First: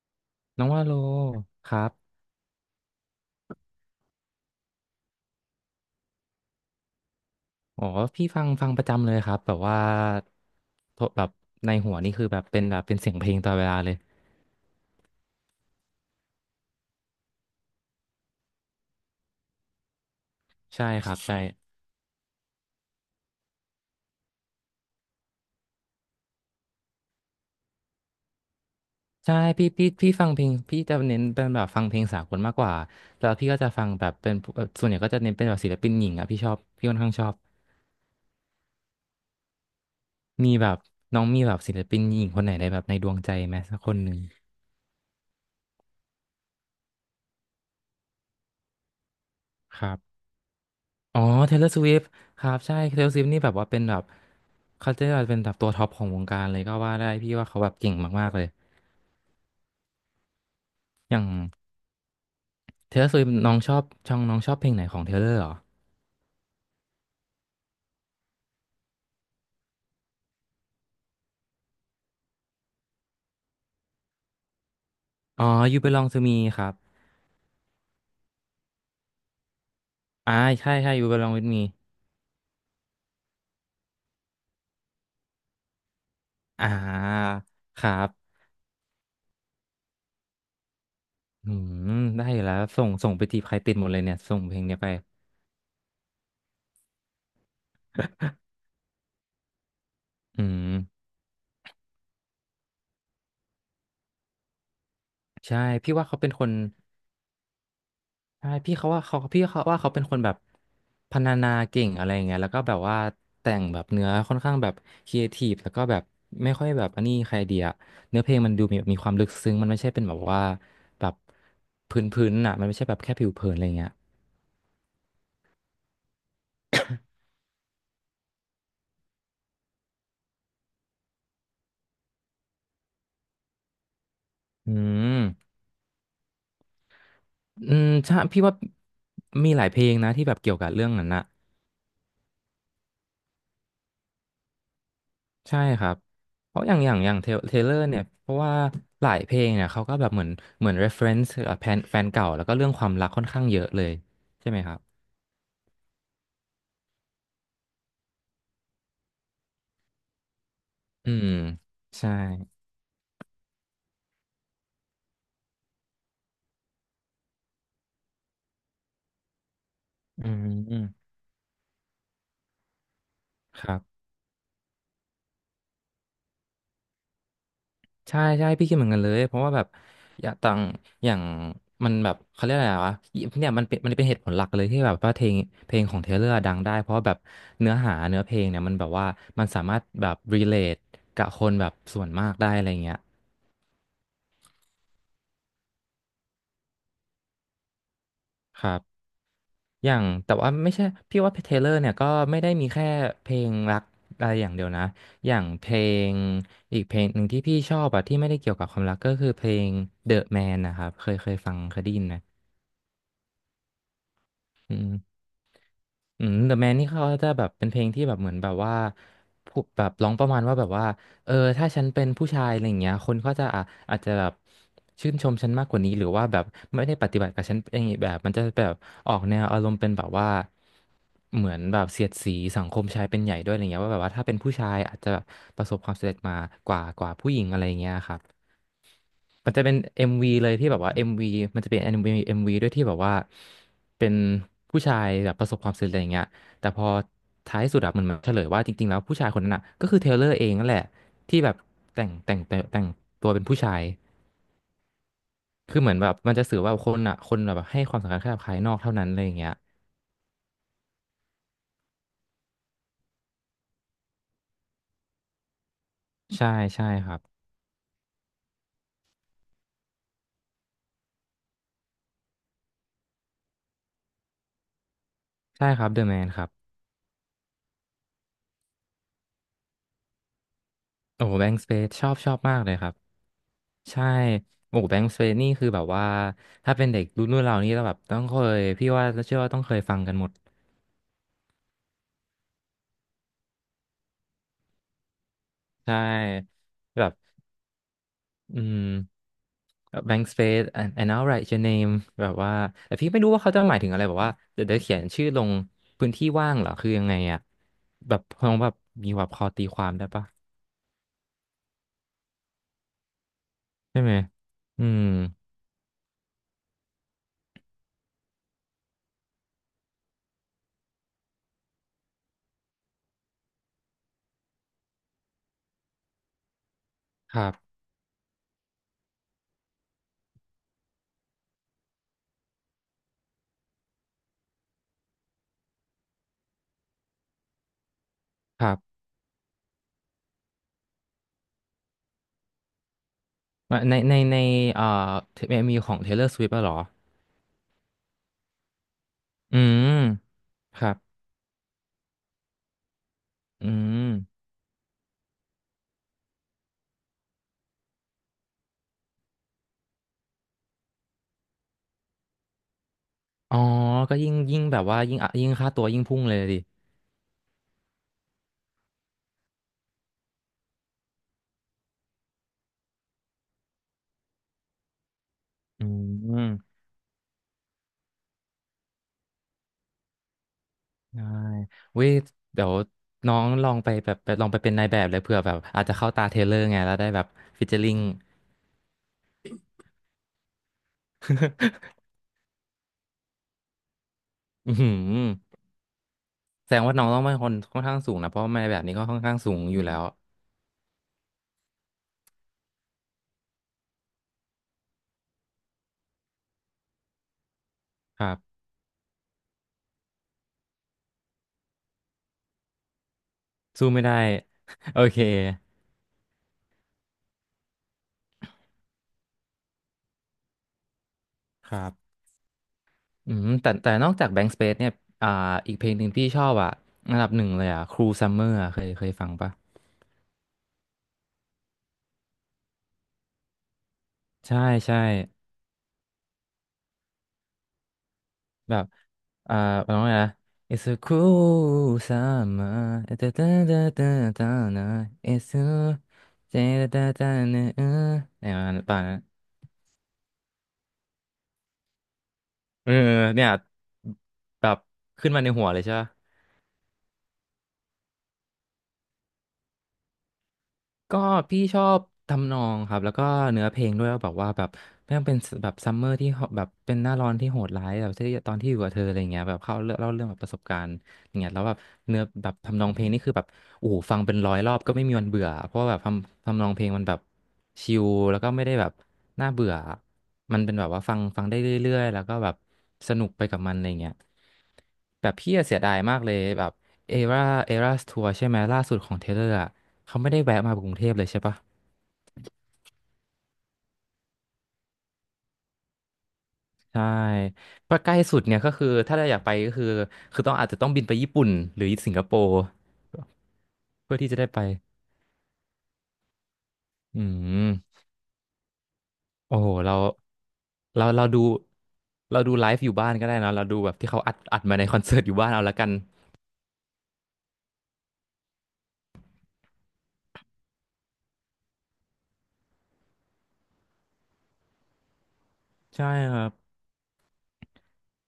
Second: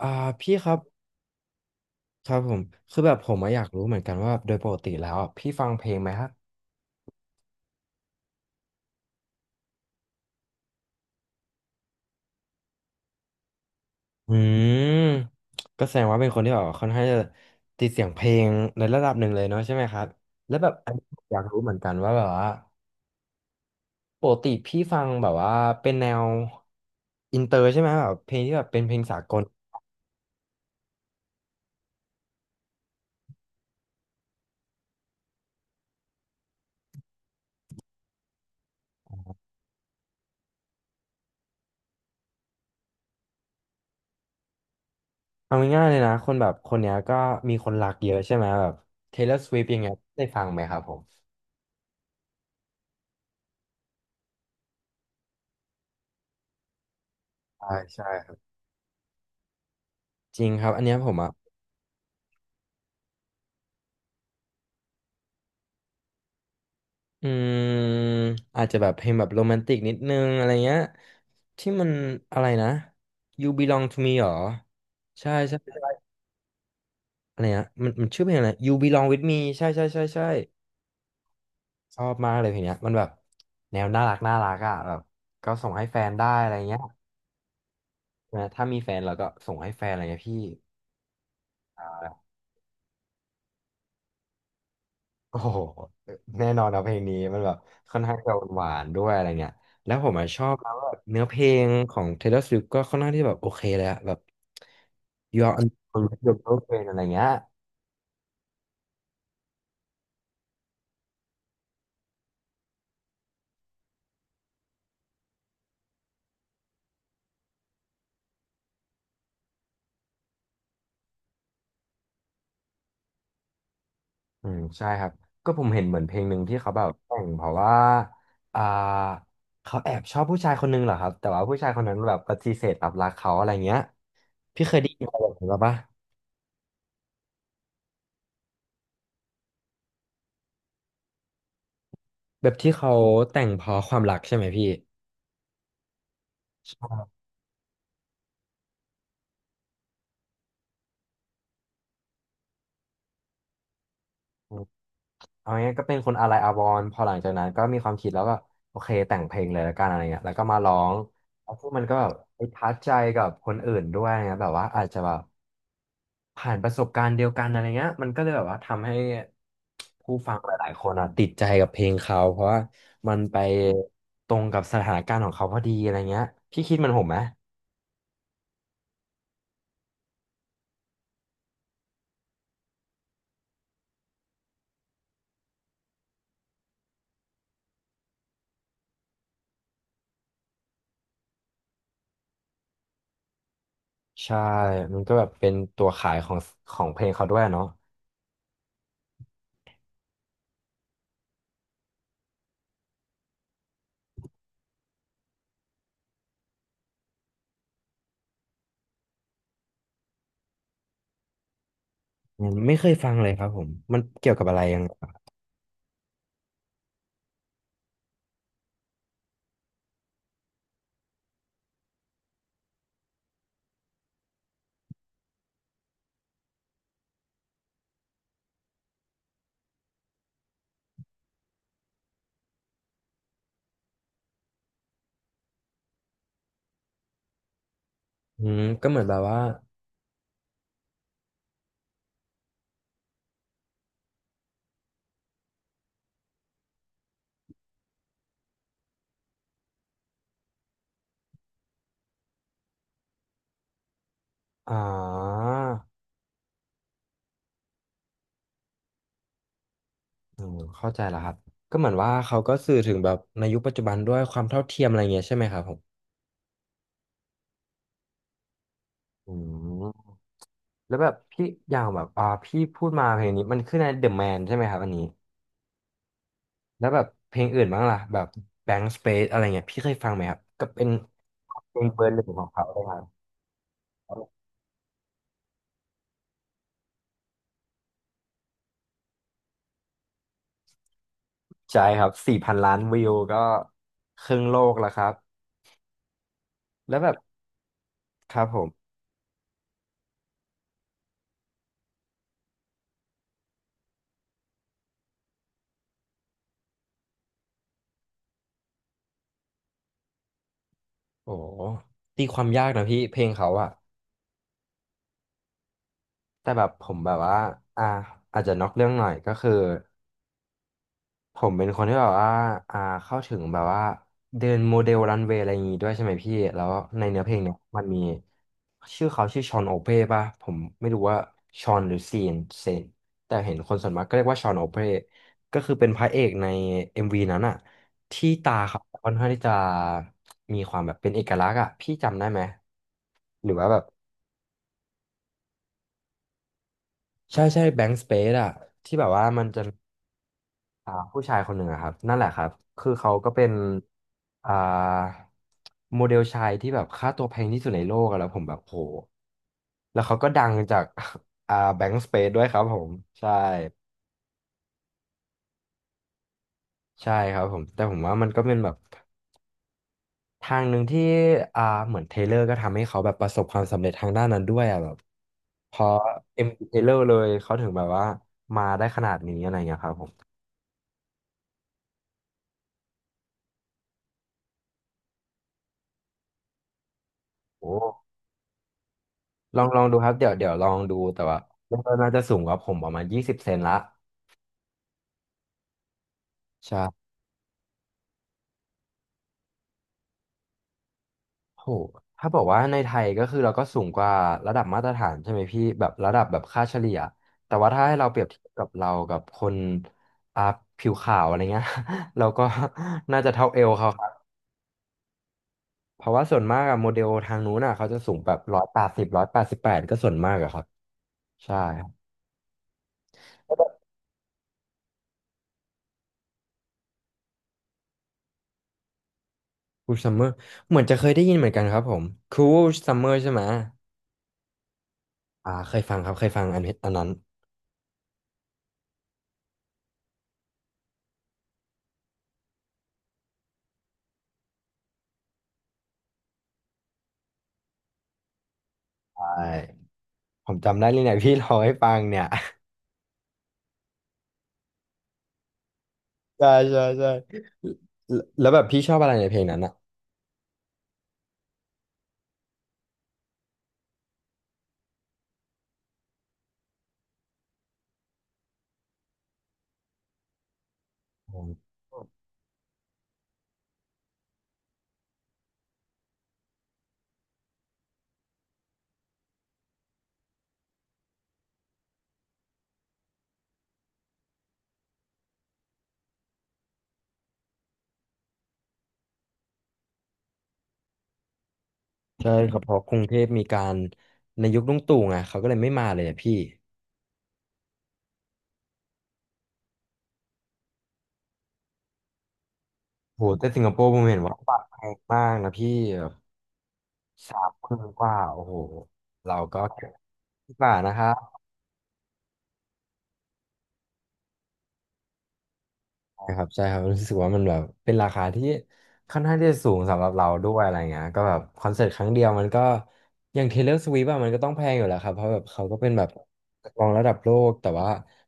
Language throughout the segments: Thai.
อ่าพี่น้อคงรับว่าโลครับครับผมคือแบบผมอะอยากรู้เหมือนกันว่าโดยปกติแล้วอะพี่ฟังเพลงไหมครับอ๋อพี่ฟังประจำเลยครับแบบว่าโทรแบบในหัวนี่คือแบบเป็นแบบเป็นเสียงเพลงตลอดเวลาเลยอืมก็แสดงว่าเป็นคนที่แบบค่อนข้างจะติดเสียงเพลงในระดับหนึ่งเลยเนาะใช่ไหมครับแล้วแบบใช่อันนี้ครับผมอใช่ยากรู้เหมือนกันว่าแบบว่าปกติพี่ฟังแบบว่าเป็นแนวอินเตอร์ใช่ไหมแบบเพลงที่แบบเป็นเพลงสากใช่ลพี่ฟังเพลงพี่จะเน้นเป็นแบบฟังเพลงสากลมากกว่าแล้วพี่ก็จะฟังแบบเป็นพวกส่วนใหญ่ก็จะเน้นเป็นแบบศิลปินหญิงอ่ะพี่ชอบพี่ค่อนข้างชอบมีแบบน้องมีแบบศิลปินหญิงคนไหนในแบบในดวงใจไหมสักคนหนึ่งเอาง่ายๆเลยนะคนแบบคนเนี้ยก็มีคนรักเยอะใช่ไหมแบบ Taylor Swift อย่าคงเงี้รัยบ ได้ฟังไหมครับผมอ๋อ Taylor Swift ครับใช่ Taylor Swift นี่แบบว่าเป็นแบบเขาจะเป็นแบบตัวท็อปของวงการเลยก็ว่าได้พี่ว่าเขาแบใช่บเก่งใช่มาคกรัๆบเลยจริงครับอันเนี้ยผอมย่าง อ่ะ Taylor Swift น้องชอบช่องน้องชอบเพลงไหนของ Taylor เหรออืมอาจจะแบบเพลงแบบโรแมนติกนิดนึงอะไรเงี้ยที่มันอะไรนะ You Belong to Me หรอใช่อ๋อ ใช่ You Belong ใช่ to Me ครับอะไรนะมันมันชื่อเพลงอะไร You Belong with Me ใช่ใช่ใช่ใช่อ่าใช่ใช่ You Belong with Me ชอบมากเลยเพลงเนี้ยมันแบบแนวน่ารักน่ารักอ่ะแบบก็ส่งให้แฟนได้อะไรอ่เงี้ยาครับนะถ้ามีแฟนเราก็ส่งให้แฟนอะไรเงี้ยพี่ อืมได้อยู่แล้วส่งส่งไปจีบใครติดหมดเลยเนี่ยส่งเพลงเนี้ยไปโอ้โหแน่นอนนะเพลงนี้มันแบบค่อนข้างจะหวานๆด้วยอะไรเงี้ยแล้วผมอะชออืบมนะว่าเนื้อเพลงของ Taylor Swift ก็ค่อนข้างที่แบบโอเคเลยอะแบบ You are ใช่พี่ว่าเขาเป็นคน unbelievable อะไรเงี้ยใช่พี่เขาว่าเขาพี่เขาว่าเขาเป็นคนแบบพรรณนาเก่งอะไรอย่างเงี้ยแล้วก็แบบว่าแต่งแบบเนื้อค่อนข้างแบบครีเอทีฟแล้วก็แบบไม่ค่อยแบบอันนี้ใครเดียเนื้อเพลงมันดูมีความลึกซึ้งมันไม่ใช่เป็นแบบว่าแบบพื้นๆน่ะมันไม่ใช่แบบแค่ผิวเผินอะไรเงี้ยอืมใช่ครับก็ผมเห็นเหมือนเพลงหนึ่งที่เขาแบบแต่งเพราะว่าอ่าเขาแอบชอบผู้ชายคนหนึงเหรอครับแต่ว่าผู้ชายคนนั้นแบบปฏิเสธรับรักเขาอะไรเงี้ยพี่อืเคยได้ยินอะมไรแบบนี้ปะอืมใช่พี่ว่ามีหลายเพลงนะที่แบบเกี่ยวกับเรื่องนั้นนะ แบบที่เขาแต่งเพราะความรักใช่ไหมพี่ใช่ครับ เพราะอย่างใช่ อย่างอย่างเทเลอร์เนี่ยเพราะว่าหลายเพลงเนี่ยเขาก็แบบเหมือนเหมือน reference กับแฟนเก่าแล้วก็เรื่องความรักค่อนข้างเยอะเลยใช่ไหมครับเอางี้ก็เป็นคนอะไรอาวรณ์พอหลังจากนั้นก็มีความคิดแล้วก็โอเคแต่งเพลงเลยแล้วกันอะไรเงี้ยแล้วก็มาร้องอืมแล้วพวกมันก็แบใช่บไปทัชใจกับคนอื่นด้วยนะแบบว่าอาจจะแบบผ่านประสบการณ์เดียวกันอะไรเงี้ยมันก็เลยแบบว่าทำให้ผู้อืฟังหลายๆคนอ่ะมติดใจกับเพลงเขาเพราะว่ามันไปครับตรงกับสถานการณ์ของเขาพอดีอะไรเงี้ยพี่คิดเหมันผมไหมใช่ใช่พี่คิดเหมือนกันเลยเพราะว่าแบบอย่างต่างอย่างมันแบบเขาเรียกอะไรวะเนี่ยมันเป็นมันเป็นเหตุผลหลักเลยที่แบบว่าเพลงเพลงของเทเลอร์ดังได้เพราะว่าแบบเนื้อหาเนื้อเพลงเนี่ยมันแบบว่ามันสามารถแบบ relate กับคนแบบส่วนมากได้อะไรเงี้ยใช่มันก็แบบเป็นตัวขายของของเพลงเขาด้วยเนาะครับ อย่างแต่ว่าไม่ใช่พี่ว่าเทเลอร์เนี่ยก็ไม่ได้มีแค่เพลงรักอะไรอย่างเดียวนะอย่างเพลงอีกเพลงหนึ่งที่พี่ชอบอะที่ไม่ได้เกี่ยวกับความรักก็คือเพลง The Man นะครับเคยฟังเคยได้ยินไหมอืมไม่เคยฟังเลยครับผมมันเกี่ยวกับอะไรอืยังม ไงอืม The Man นี่เขาจะแบบเป็นเพลงที่แบบเหมือนแบบว่าพูดแบบร้องประมาณว่าแบบว่าเออถ้าฉันเป็นผู้ชายอะไรอย่างเงี้ยคนก็จะอ่ะอาจจะแบบชื่นชมฉันมากกว่านี้หรือว่าแบบไม่ได้ปฏิบัติกับฉันอย่างงี้แบบมันจะแบบออกแนวอารมณ์เป็นแบบว่าเหมือนแบบเสียดสีสังคมชายเป็นใหญ่ด้วยอะไรเงี้ยว่าแบบว่าถ้าเป็นผู้ชายอาจจะประสบความสำเร็จมากว่ากว่าผู้หญิงอะไรอย่างเงี้ยครับ อืมก็เหมือนแบบว่า มันจะเป็น MV เลยที่แบบว่าเอ็มวีมันจะเป็น MV วีเอ็มวีด้วยที่แบบว่าเป็นผู้ชายแบบประสบความสำเร็จอะไรอย่างเงี้ยแต่พอท้ายสุดอะมันมาเฉลยว่าจริงๆแล้วผู้ชายคนนั้นอะก็คือเทย์เลอร์เองนั่นแหละที่แบบแต่งตัวเป็นผู้ชายอ่าคือเหมือนแบบมันจะสื่อว่าคนอะคนแบบให้ความสำคัญแค่กับภายนอกเท่านั้นอะไรอย่างเงี้ยเข้าใจแล้วครับก็เหมือนว่าเขาก็สื่อถึงแบบในยุคปัจจุบันด้วยความเท่าเทียมอะไรเงี้ยใช่ไหมครับผมใช่ใช่ครับอืมแล้วแบบพี่อย่างแบบพี่พูดมาเพลงนี้มันขึ้นในเดอ m แมนใช่ไหมครับอันนี้ใช่ครับเดอะแมนครับแล้วแบบเพลงอื่นบ้างล่ะแบบแบง k ์สเปซอะไรเงี้ยพี่เคยฟังไหมครับก็เป็นโอ้แบงค์สเปเพลงซเบชออร์บหนึ่งชอบของมากเขาเลเลยยครัคบ รับใช่ โอ้แบงค์สเฟนี่คือแบบว่า ถ้าเป็นเด็กรุ่นเรานี่เราแบบต้องเคยพี่ว่าเชื่อว่าต้องเคยฟังกันหมด ใช่ครับ4 พันล้านวิวก็ครึ่งโลกแล้วครับใช่ แล้วแบแบบ บครับผอืมม แบงค์สเปซ and I'll write your name แบบว่า แต่พี่ไม่รู้ว่าเขาจะหมายถึงอะไร แบบว่า เดี๋ยวเขียนชื่อลงพื้นที่ว่างเหรอ คือยังไงอะแบบคงแบบมีแบบพอตีความได้ปะโอ้ตีความยากนะพี่เพลงเขาอะ ใช่ไหม อืม แต่แบบผมแบบว่าอ่า อาจจะนอกเรื่องหน่อยก็คือผมเป็นคนที่แบบว่าอ่าเข้าถึงแบบว่าเดินโมเดลรันเวย์อะไรอย่างงี้ด้วยใช่ไหมพี่ แล้วในเนื้อเพคลงรัเนี่ยบ มันมีชื่อเขาชื่อชอนโอเป้ป่ะผมไม่รู้ว่าชอนหรือซีนเซนแต่เห็นคนส่วนมากก็เรียกว่าชอนโอเป้ก็คือเป็นพระเอกใน MV นั้นอะที่ตาครัเขาบค่อนข้างที่จะมีความแบบเป็นเอกลักษณ์อะพี่จำได้ไหมหรือว่าในแบบในในเอ่อเอ็มวีของ Taylor Swift อะเหรอใช่ใช่แบงค์สเปซอะที่แบบว่ามันอืจะ มครับผู้ชายคนหนึ่งอะครับนั่นแหละครับคือเขาก็เป็นอืม อ่าโมเดลชายที่แบบค่าตัวแพงที่สุดในโลกอะแล้วผมแบบโหแล้วเขาก็ดังจาก แบงก์สเปซด้วยครับผมใช่อ๋อก็ยิ่งแบบว่ายิ่งอ่ะยิ่งค่าตัวยิ่งพุ่งเลยดิ ใช่ครับผมแต่ผมว่ามันก็เป็นแบบทางหนึ่งที่อ่าเหมือนเทเลอร์ก็ทำให้เขาแบบประสบความสำเร็จทางด้านนั้นด้วยอะแบบพอือเอ็มมเทเลอร์เลยเขาถึงแบบว่ามาได้ขนาดนี้อะไรเงี้ยครับผมได้เว้ยเดี๋ยวน้องลองไปแบบไปลองไปเป็นนายแบบเลยเผื่อแบบอาจจะเข้าตาเทเลอร์ไงแล้วได้แบบฟิชเจ โอ้ อริง ลองลองดูครับเดี๋ยวเดี๋ยวลองดูแต่ว่ามัตน น่าจะสูงกว่าผมประมาณ20เซนละอือหือแสดงว่าน้องใช่ต้องเป็นคนค่อนข้างสูงนะเพราะว่านายแบบนี้ก็ค่อนข้างสูงอยู่แล้ว โหถ้าบอกว่าในไทยก็คือเราก็สูงกว่าระดับมาตรฐานใช่ไหมพี่แบบระดับแบบค่าเฉลี่ยแต่ว่าถ้าให้เราเปครียบรัเทียบบกับเรากับคนอ่าผิวขาวอะไรเงี้ย เราก็ น่าจะเท่าเอวสู้เขาคไม่รับได้ โอเค เพราะว่าส่วนมากอะโมเดลทางนู้นอะเขาจะสูงแบบร้อยแปดสิบ188ก็ส่วนมากอะครับใช่คครัรับบอืมแต่นอกจาก Bank Space เนี่ยอ่าอีกเพลงหนึ่งพี่ชอบอ่ะอันดับหนึ่งเลยอ่ะ Cruel Summer อะเคยฟังปะูซัมเมอร์เหมือนจะเคยได้ยินเหมือนกันครับผมคูซัมเมอร์ใช่ไหม ใช่ใช่ เคยฟังครับเคยฟังอันนี้อันนั้นแบบ อ่าร้องไงนะ It's a cool summer ตาตาตาตาตานะ It's a ตาตาตานะเออเนี่ยมันป่ะนะใช่ผมจำได้เลยเนี่ยพี่ร้องให้ฟังเนี่ยเออเนี่ย แบบ ขึ้นมาในหัวเลยใช่ปะ ใช่ใช่ใช่แล้วแบบพี่ชอบอะไรในเพลงนั้นอ่ะก็พี่ชอบทำนองครับแล้วก็เนื้อเพลงด้วยว่าแบบว่าแบบไม่ต้องเป็นแบบซัมเมอร์ที่แบบเป็นหน้าร้อนที่โหดร้ายแบบที่ตอนที่อยู่กับเธออะไรเงี้ยแบบเข้าเล่าเรื่องแบบประสบการณ์อย่าอ๋งอเงี้ยแล้วแบบเนื้อแบบทำนองเพลงนี่คือแบบโอ้โหฟังเป็นร้อยรอบก็ไม่มีวันเบื่อเพราะว่าแบบทำนองเพลงมันแบบชิลแล้วก็ไม่ได้แบบน่าเบื่อมันเป็นแบบว่าฟังได้เรื่อยๆแล้วก็แบบสนุกไปกับมันอะไรเงี้ยแบบพี่อะเสียดายมากเลยแบบเอราเอราทัวร์ใช่ไหมล่าสุดของเทเลอร์ เขาไม่ได้แวะมากรุงเทพเลยใช่ปะใช่ครับเพราะกรุงเทพมีการในยุคลุงตู่ไงเขาก็เลยไม่มาเลยอะพี่ใช่ก็ใกล้สุดเนี่ยก็คือถ้าเราอยากไปก็คือต้องอาจจะต้องบินไปญี่ปุ่นหรือสิงคโปร์โหแต่สิงคโปร์ผมเพื่เห็อนที่ว่าจะได้บัไปตรแพงมากนะพี่อื3,000มกว่าโอ้โหเราโอ้ก็โหเก็บเราดีกว่านะคเรารัเราบ ดูเราดูไลฟ์อยู่บ้านก็ได้นะเราดูแบบที่เขาอัดมาในคอนเสิร์ตอยู่บ้านเอาละกันนะครับใช่ครับรู้สึกว่ามันแบบเป็นราคาที่ค่อนข้างที่จะสูงสำหรับเราด้วยอะไรเงี้ยก็แบบคอนเสิร์ตครั้งเดียวมันก็อย่าง Taylor Swift อะมันก็ต้องแพงอยู่แล้วครับเพราะแบบเขาก็เป็นแบใช่บครับนักร้องระดับโลกแต่ว่า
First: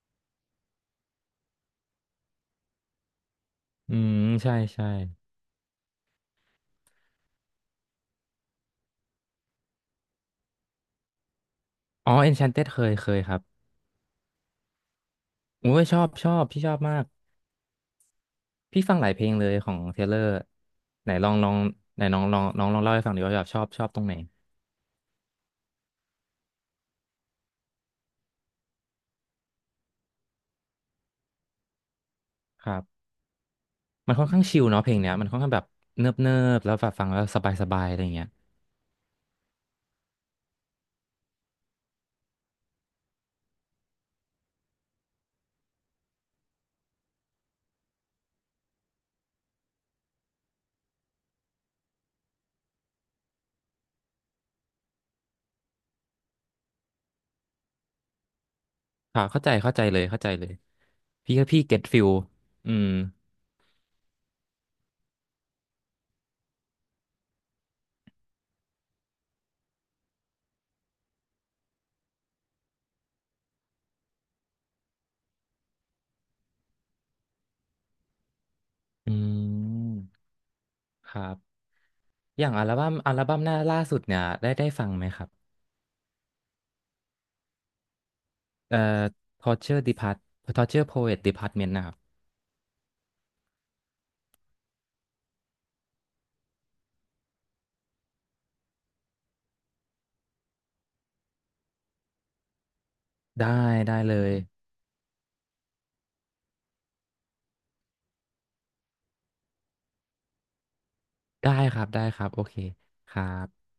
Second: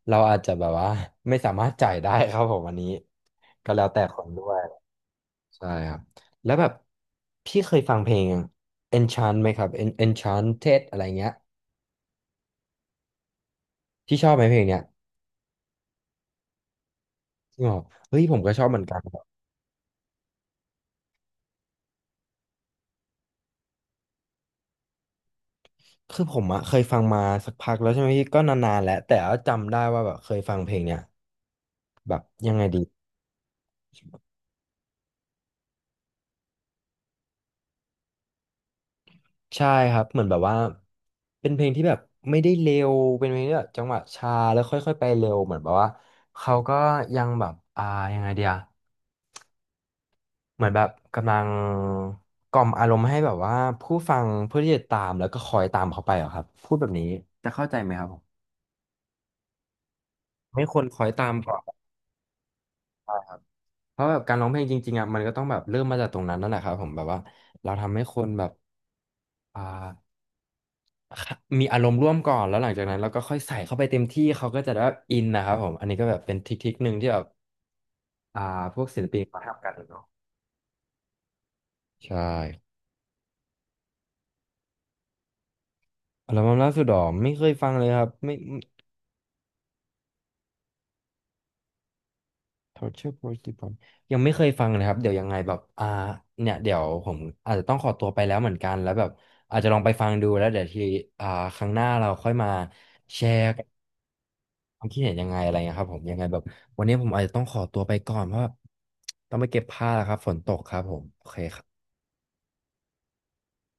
เราอาจจะแบบว่า ไม่สามารถจ่ายได้ครับผมอันนี้ก็แล้วอืแต่คมนด้วใช่ยใช่ใช่ครับแล้วแบบพี่เคยฟังเพลง Enchant ไหมครับ Enchanted อะไรเงี้ยอ๋อ Enchanted เคยครับที่ชอบไหมเพลงเนี้ยโอ้ยชอบพี่ชอบมากที่บอกเฮ้ยผมก็ชอบเหมืพี่อนฟักังน หลายเพลงเลยของเทเลอร์ไหนลองไหนน้องลองเล่าให้ฟังดีว่าแบบชอบตรงไหนคือผมอะเคยฟังมาสักพักแล้วใช่ไหมพี่ก็นานๆแล้วแต่ว่าจำได้ว่าแบบเคยฟังเพลงเนี่ยแบบยังไงคดีรับ มันค่อนข้างชิลเนาะเพลงเนี้ยมันค่อนข้างแบบเนิบแล้วแบบฟังแล้วสบายสบายอะไรเงี้ยใช่ครับเหมือนแบบว่าเป็นเพลงที่แบบไม่ได้เร็วเป็นเพลงที่แบบจังหวะช้าแล้วค่อยๆไปเร็วเหมือนแบบว่าเขาก็ยังแบบยังไงเดียเหมือนแบบกำลังกล่อมอารมณ์ให้แบบว่าผู้ฟังเพื่อที่จะตามแล้วก็คอยตามเขาไปเหรอครับพูดแบบนี้จะเข้าใจไหมครับผมค่ะเข้าใจเลยเข้าใจเลยไม่ควรคอยตามพี่ก็ก่อพี่นเก็ตฟิลอืมเพราะแบบการร้องเพลงจริงๆอ่ะมันก็ต้องแบบเริ่มมาจากตรงนั้นนั่นแหละครับผมแบบว่าเราทำให้คนแบบ อ่ามีอารมณ์ร่วมก่อนแล้วหลังจากนั้นเราก็ค่อยใส่เข้าไปเต็มที่เขาก็จะได้อินนะครับผมอันนี้ก็แบบเป็นทริคๆหนึ่งที่แบบอ่าพวกศิลอืปินเขาทำกันเนาะมครับใช่อย่างอัลบั้มหน้าล่าสุดเนี่ยได้ฟังไหมครับอัลบั้มล่าสุดหรอไม่เคยฟังเลยครับไม่ เอ่อ Torture Depart Torture Poet Department นะครับ Torture Porcupine ยังไม่เคยฟังเลยครับเดี๋ยวยังไงแบบเนี่ยเดี๋ยวผมอาจจะต้องขอตัวไปแล้วเหมือนกันแล้วแบบอาจจะลองไปฟังดูแล้วเดี๋ยวทีอ่าครั้งหน้าเราค่อยมาแชร์ ได้ได้เลยความคิดเห็นยังไงอะไรเงี้ยครับผมยังไงแบบวันนี้ผมอาจจะต้องขอตัวไปก่อนเพราะว่าต้องไปเก็บผ้าแล้วครับฝนตกครับผมโอเคครับได้ครับโอเคครับ